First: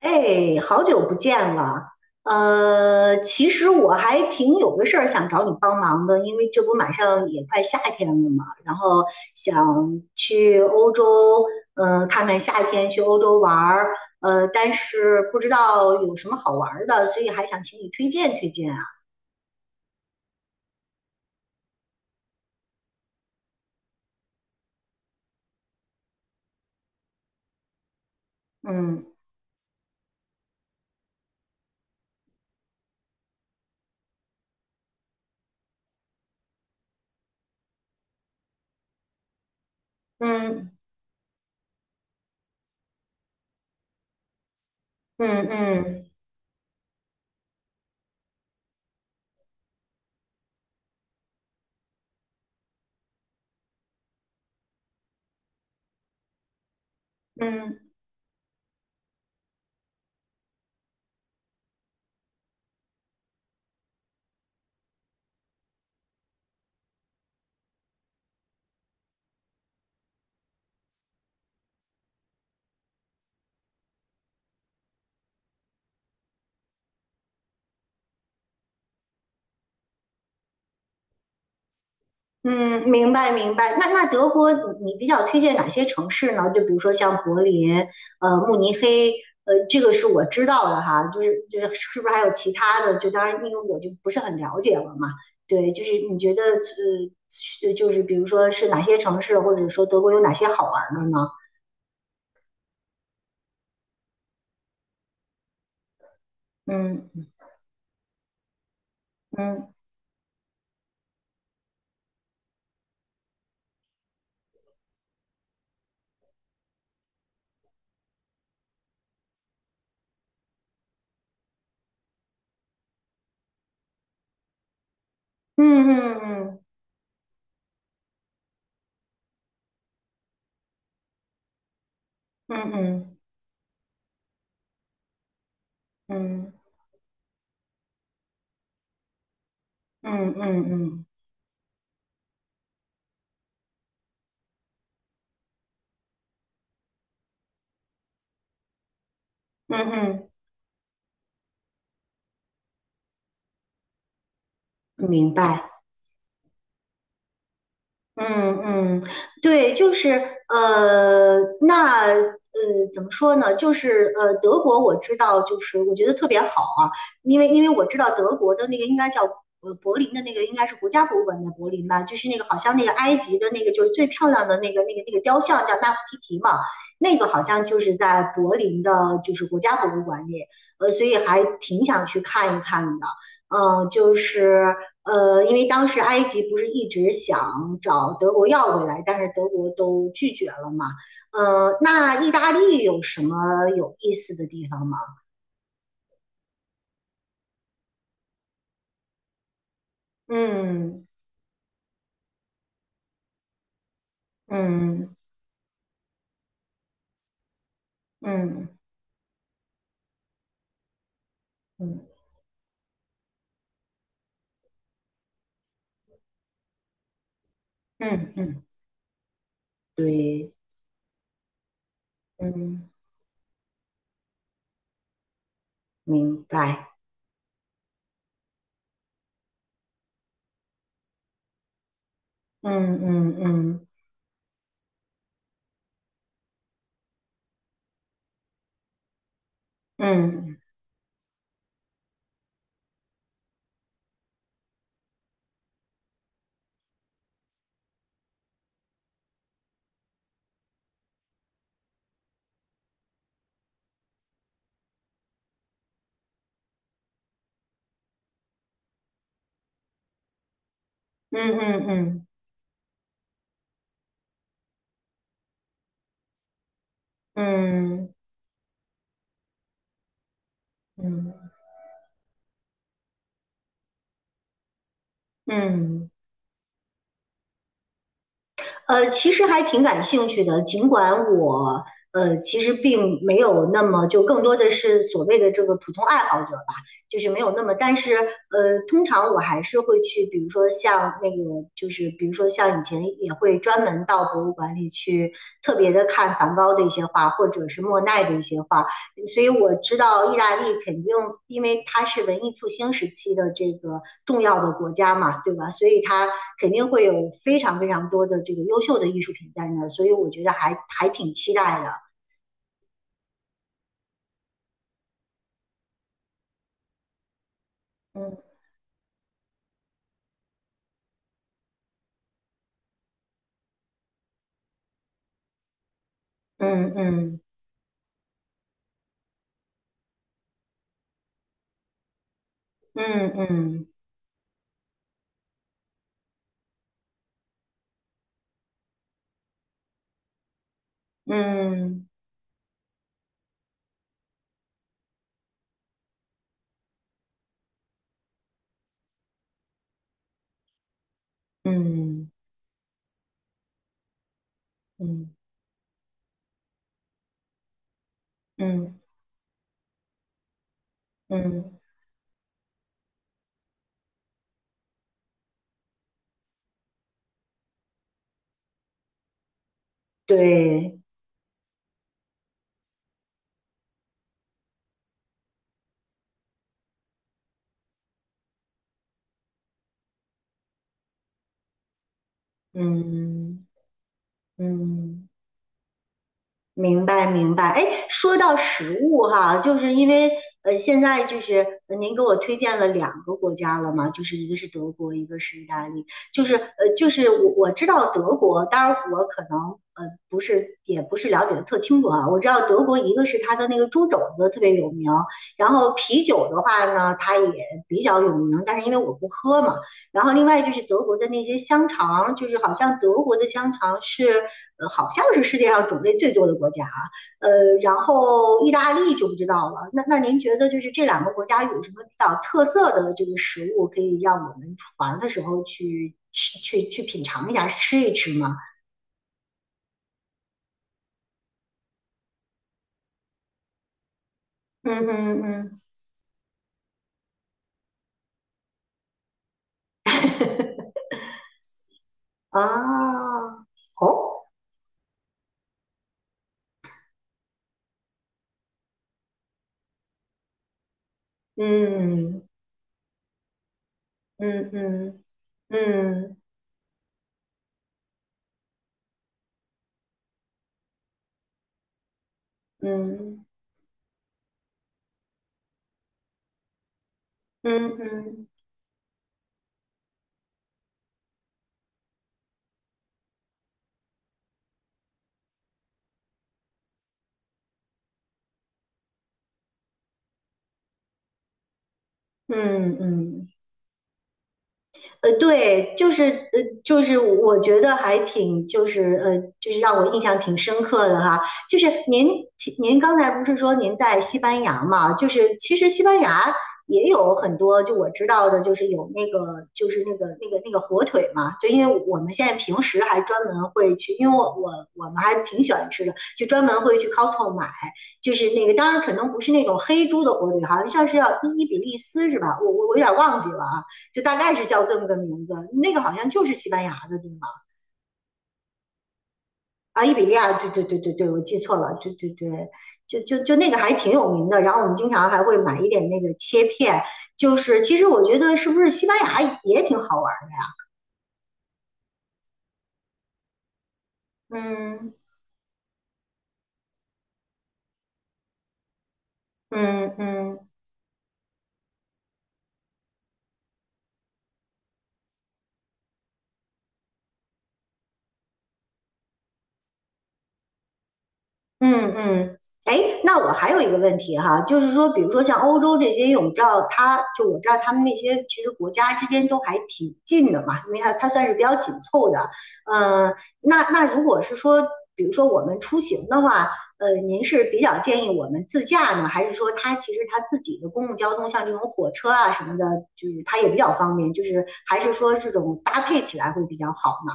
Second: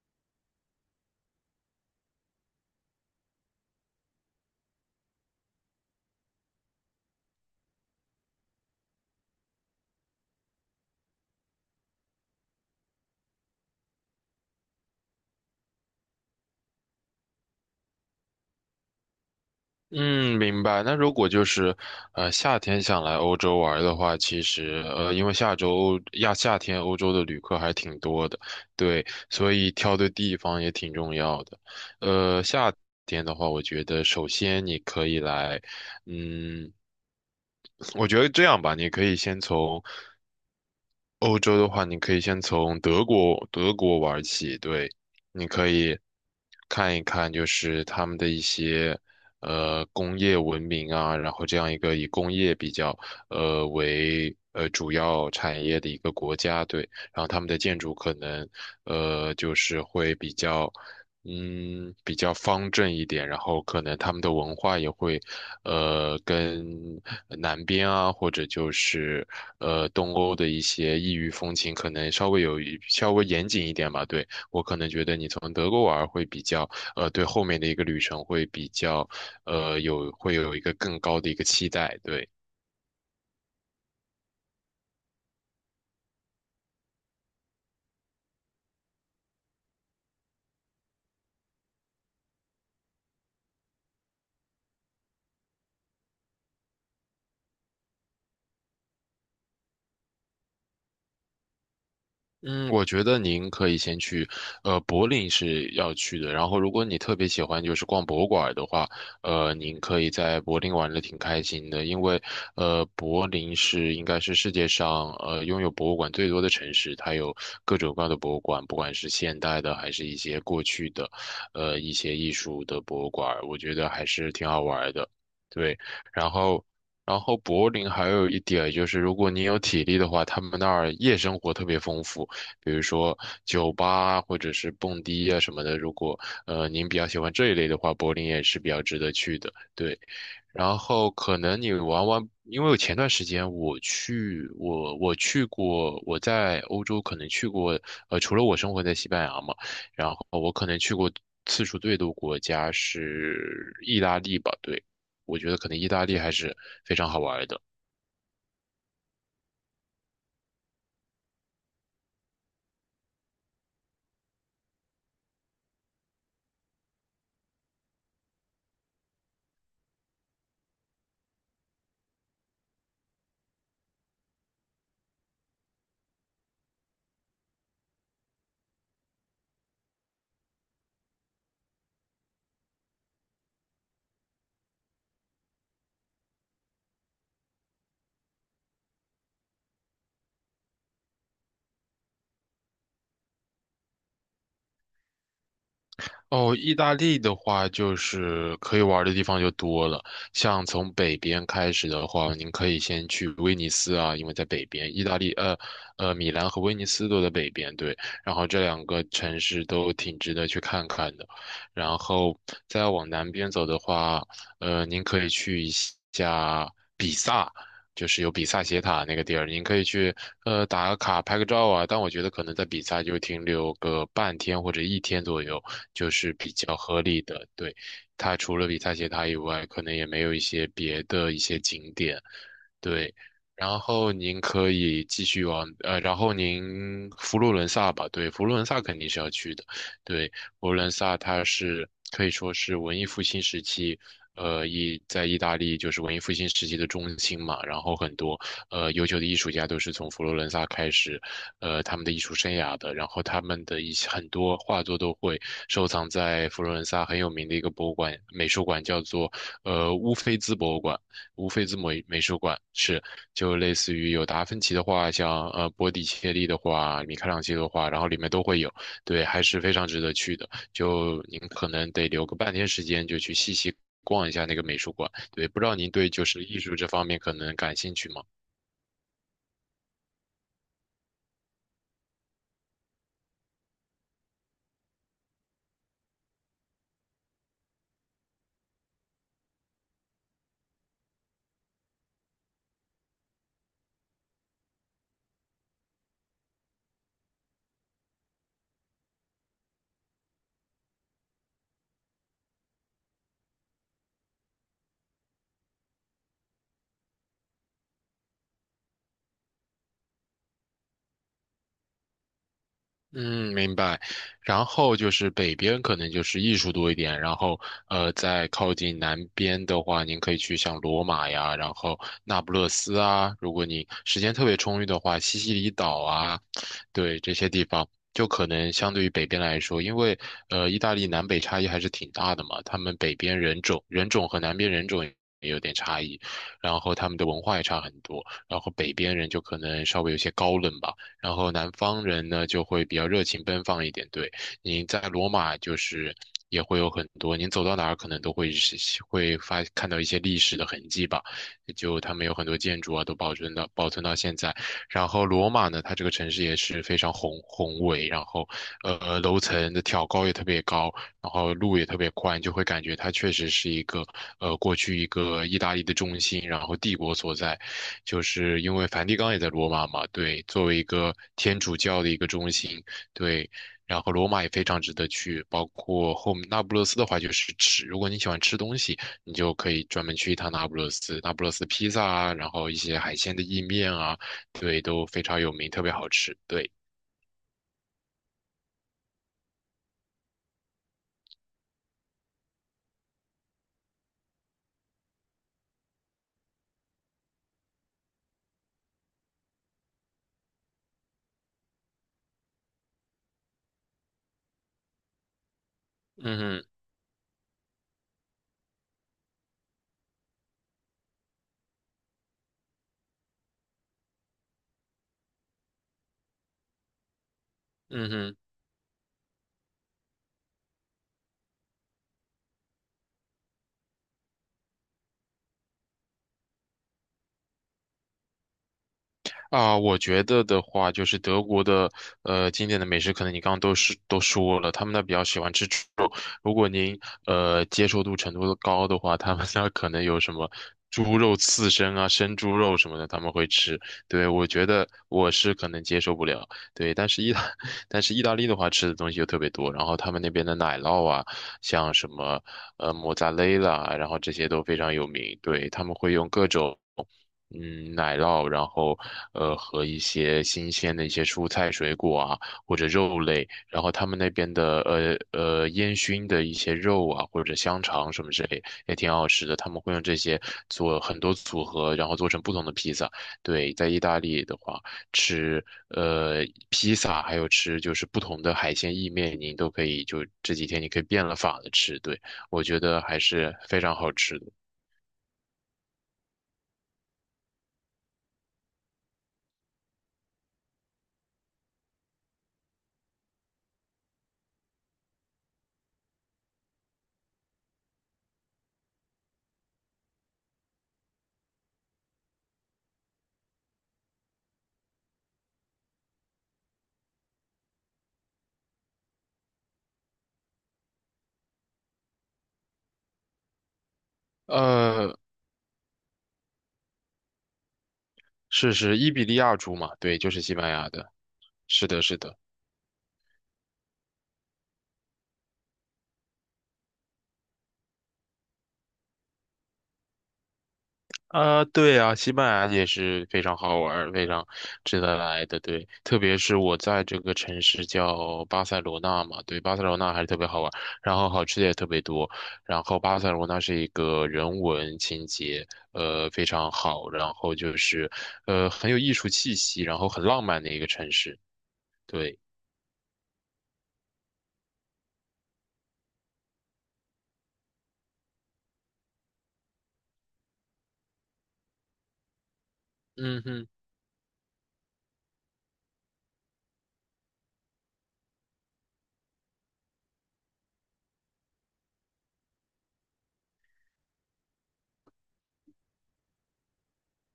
哎，好久不见了。其实我还挺有个事儿想找你帮忙的，因为这不马上也快夏天了嘛，然后想去欧洲，看看夏天去欧洲玩儿，但是不知道有什么好玩儿的，所以还想请你推荐推荐啊。嗯，明白。那如果就是，夏天想来欧洲玩儿的话，其实，因为下周亚夏天欧洲的旅客还挺多的，嗯对，所以挑对地方也挺重要的。夏天的话，我觉得首先你可以来，嗯，我觉得这样吧，你可以先从嗯欧洲的话，你可以先从德国玩起，对，嗯你可以嗯看一看，就是他们的一些工业文明啊，然后这样一个以工业比较为主要产业的一个国家，对，然后他们的建嗯筑可能就是会比较。嗯，比较方正一点，然后可能他们的文化也会，呃，跟南边啊，或者就是东欧的一些异域风情，可能稍微有一稍微严谨一点吧。对，我可能觉得你从德国玩儿会比较，呃，对后面的一个旅程会比较，会有一个更高的一个期待。对。嗯，明白明白。那德国你比较推荐哪些城市呢？就比如说像柏林、慕尼黑，这个是我知道的哈。就是是不是还有其他的？就当然因为我就不是很了解了嘛。对，就是你觉得是就是比如说是哪些城市，或者说德国有哪些好玩的呢？嗯，我觉得您可以先去，呃，柏林是要去的。然后，如果你特别嗯喜欢就是逛博物馆的话，嗯您可以在柏林玩的挺开心的，因为，柏林是应该是世界上拥有博物馆最多的城市，它有各种各样的博物馆，不管是现代的还是一些过去的，一些艺术的博物馆，我觉得还是挺好玩的。对，嗯然嗯后。然后柏林还有一点就是，如果你有体力的话，他们那儿夜生活特别丰富。嗯比如说嗯酒吧啊或者是蹦迪啊什么的。如果嗯您比较喜欢这一类的话，柏林也是比较值得去的。对，嗯嗯然嗯后可能你玩玩，因为我前段时间我去过，我在欧洲可能去过，除了我生活在西班牙嘛，嗯然后嗯，我可能去过次数最多国家是意大利吧，对。嗯明我觉得可白。能意大利还是非常好玩的。嗯嗯，对，就是那怎么说呢？就是德国我知道，就是我觉得特别好啊，因为我知道德国的那个应该叫柏林的那个应该是国家博物馆的柏林吧，就是那个好像那个埃及的那个就是最漂亮的那个雕像叫纳夫提提嘛，那个好像就是在柏林的，就是国家博物馆里，所以还挺想去看一看的。就是因为当时埃及不是一直想找德国要回来，但是德国都拒绝了嘛。那意大利有什么有意思的地方吗？哦，意大利的话，就是可以玩儿的地方就多了。像从嗯北边开始的话，您可以先去威尼斯啊，因为在北边，意嗯大利呃呃米兰和威尼斯都在北边，对。然后这嗯两个城市都挺值得去看看的。然嗯后再往南边走的话，呃，您可以去一下比萨，就是有嗯比萨嗯，斜塔那个地儿，你可以去对，打个卡拍个照啊。但我觉得可能在比嗯，萨就停留个半天或者一天左右，就是明比较白。合理的。对，它除了比萨斜塔以外，可能也没有一些别的一些景点。嗯对，嗯然嗯后您可以继续往呃，然后您佛罗伦萨吧，对，佛罗伦萨肯定是要去的，对，嗯佛罗伦萨它是可以说是文艺复兴时期，呃，意大利就是文艺复兴时期的中心嘛，然后很多优秀的艺术家都是从佛罗伦萨开始，呃，他们的艺术生涯的，然后他们的一些很多画作都会收藏在佛罗伦萨很有名的一个博物馆美术馆，叫做乌菲兹博物馆。嗯无非字嗯母美嗯术馆是，就类似于有达芬奇的画像，呃，波提切利的画，米开朗基罗的画，然后嗯里面都会有，对，还是非常值得去的。嗯嗯就嗯。嗯您嗯可能得留个半天时间，就去细细逛一下那个美术馆。对，不知道您对嗯就是艺术这方面可能感兴趣吗？其实还挺感兴趣的，尽管我其实并没有那么就更多的是所谓的这个普通爱好者吧，就是没有那么，但是通常我还是会去，比如说像以前也会专门到博物馆里去特别的看梵高的一些画，或者是莫奈的一些画，所以我知道意大利肯定，因为它是文艺复兴时期的这个重要的国家嘛，对吧？所以它肯定会有非常非常多的这个优秀的艺术品在那儿，所以我觉得还挺期待的。嗯，明白。然后就是北边可能就是艺术多一点，然后呃，在嗯靠近南边的话，您可以去像罗马呀，然后那不勒斯啊，如果你时间特别充裕的话，西西里岛啊，嗯对这嗯些地方，就可能相对于北边来说，因为呃，意大利南北差异还是挺大的嘛，他们嗯北边人种嗯人种和南边人种也有点差异，然后他们的文化也差很多，然后北边人就可能稍微有些高冷吧。然后南方嗯人呢就会比较热情奔放一点。对，您在罗马就是也会有很多，您走到哪儿可能都会是看到一些历史的痕迹吧。就他们嗯有很多建筑啊，都保存到现在。然后嗯罗马呢，它这个城市也是非常宏伟，然后嗯楼层的挑高也特别高，然后嗯，路也特别宽，就会感觉它确实是一个过去一个意大利的中心，然后帝国所在。就是因为梵蒂冈也在罗马嘛，对，作为一对，个天主教的一个中心，对，然后罗马也非常值得去，包括后面那不勒斯的话就是吃，如果你喜欢吃东西，你就可以专门去一趟那不勒斯，那不勒斯披萨啊，然后一些海鲜的意嗯面啊，对，都非嗯。常有名，特别好吃，对，明白明白，哎，说到食物哈，就是因为现在就是您给我推荐了两个国家了嘛，就是一个是德国，一个是意大利，就是就是我知道德国，当然我可能呃不是也不是了解的特清楚啊，我知道德国一个是它的那个猪肘子特别有名，然后啤嗯酒的哼，话呢，它也比较有名，但是因为我不喝嘛，然后另外就是德国的那些香肠，就是好像德国的香肠是，好像是世界上种类最多的国家啊。呃，然嗯哼。后意大利就不知道了。那您觉得就是这两个国家有什么比较特色的这个食物，可以让我们出玩的时候去吃、去品尝一下、吃一吃吗？啊，我觉得的话，就是德国的经典的美食，可能你刚刚都说了，他们嗯那比较喜嗯欢吃嗯，猪肉。如果您接受度程度高的话，他们那可能有什么 猪肉刺身啊、生猪肉什么的，他们啊，会吃。对，哦，我觉得我是可能接受不了。对，但是意大 但是意大利的话，吃的东西又特别多，然后他们那边的奶酪啊，像什么莫扎雷拉啊，然后这些都嗯非常有嗯名。对，他们会用嗯各种。嗯，奶酪，然后和一些新鲜的一些蔬菜、水果啊，或者肉嗯类，然后他们那边的烟熏的一些肉啊，或者香嗯嗯嗯肠嗯什么之嗯。类，也挺好吃的。他们会用这些做很多组合，然后做成不同的披萨。对，在意大利的话，吃呃披萨，还有吃就是不同的海鲜意面，你都可以就这几天你可以变了法的吃。对，我觉嗯嗯得还嗯是非常好吃的。对，就是就是我觉得还挺，就是就是让我印象挺深刻的哈。就是您刚才不是说您在西班牙嘛？就是其实西班牙也有很多，就我知道的，就是有那个就是那个火腿嘛。就因为我们现在平时还专门会去，因为我们还挺喜欢吃的，就专门会去 Costco 买，就是那个当然可能不是那种黑猪的火腿，好像像是要伊比利斯是吧？我有点忘记了啊。就大概是叫这么个呃，名字。那个好像就是西班牙的地方是伊比利亚猪嘛？啊，伊对，比就利是西亚，对班对牙对的。对对，我记错是了，的，对是对的。对，就那个还挺有名的。然后我们经常还会买一点那个切片，就是其实我觉得是不是西班牙也挺好玩的？啊、对啊，西班牙也是非常好玩儿非常值嗯得来的。对，特别是我在这个城市叫巴塞罗那嘛，对，巴塞罗那嗯还是特别好嗯，玩儿然后好吃的也特别多。然后巴塞罗那是一个人文情节，呃，非常好，然后就是，呃，很有艺术气息，然后很浪漫的一个城市。嗯对，嗯，哎，那我还有一个问题哈，就是说，比如说像欧洲这些，因为我们知道它，就我知道他们那些其实国家之间都还挺近的嘛，因为它算是比较紧凑的。呃，嗯哼。那如果是说，比如说我们出行的话，您是比较建议我们自驾呢，还是说它其实它自己的公共交通，像这种火车啊什么的，就是它也比较方便，就是还是说这种搭配起来会比较好呢？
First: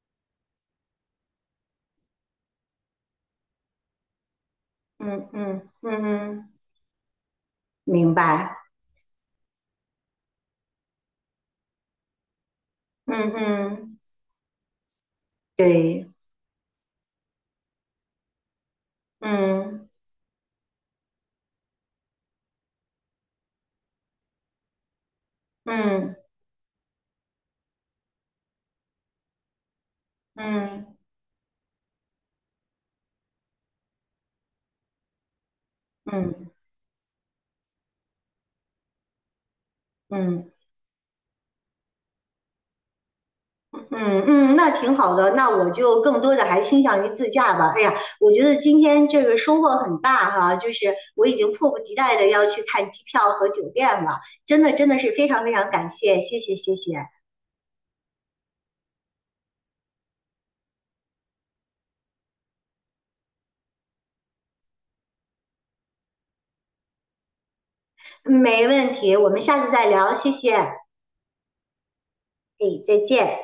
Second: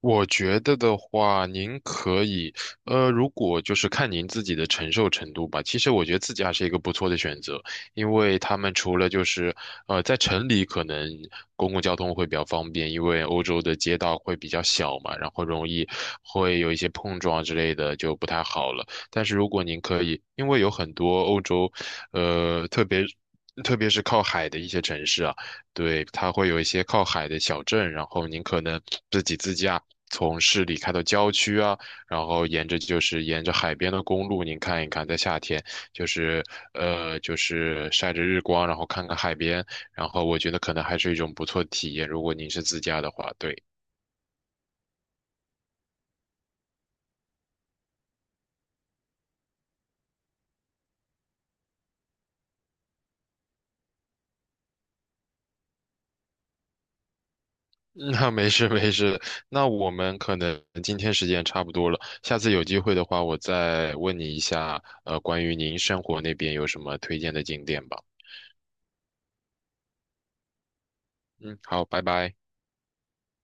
我觉得的话，您可以，呃，如果就是看您自己的承受嗯程度吧。嗯其实嗯我觉得自嗯，驾是一个不错的选择，因明为白。他们除了就是，呃，在城里可能公共交通会比较方便，因为嗯欧洲的街嗯。道会比较小嘛，然后容易对，会有一些碰撞之类的，就不太好了。但是如果您嗯可以，因为有很多欧洲，呃，特别是靠海的一些城市啊。对，嗯它会有一些靠海的小镇，然后您可能自己自驾从市里开嗯到郊区啊，然后沿着海边的公路，您看一看，在夏天就是嗯晒着日光，然后看看海边，然后我觉嗯得可能还是一种不错的体验，如果您是自驾的话，对。嗯嗯，那挺好的。那我就更多的还倾向于自驾吧。哎呀，我觉得今天这个收获很大哈，就是我已经迫不及待的要去看机票和酒店了。真的真的是非常非常感谢，谢谢谢谢，那没事没事，那我们可能今天时间差不多了，下次有机会的话，我再问你一下，呃，关于您生活那边有什么推荐的景点吧。没问题，我们下次再聊，谢谢，哎，嗯，好，拜拜。再见。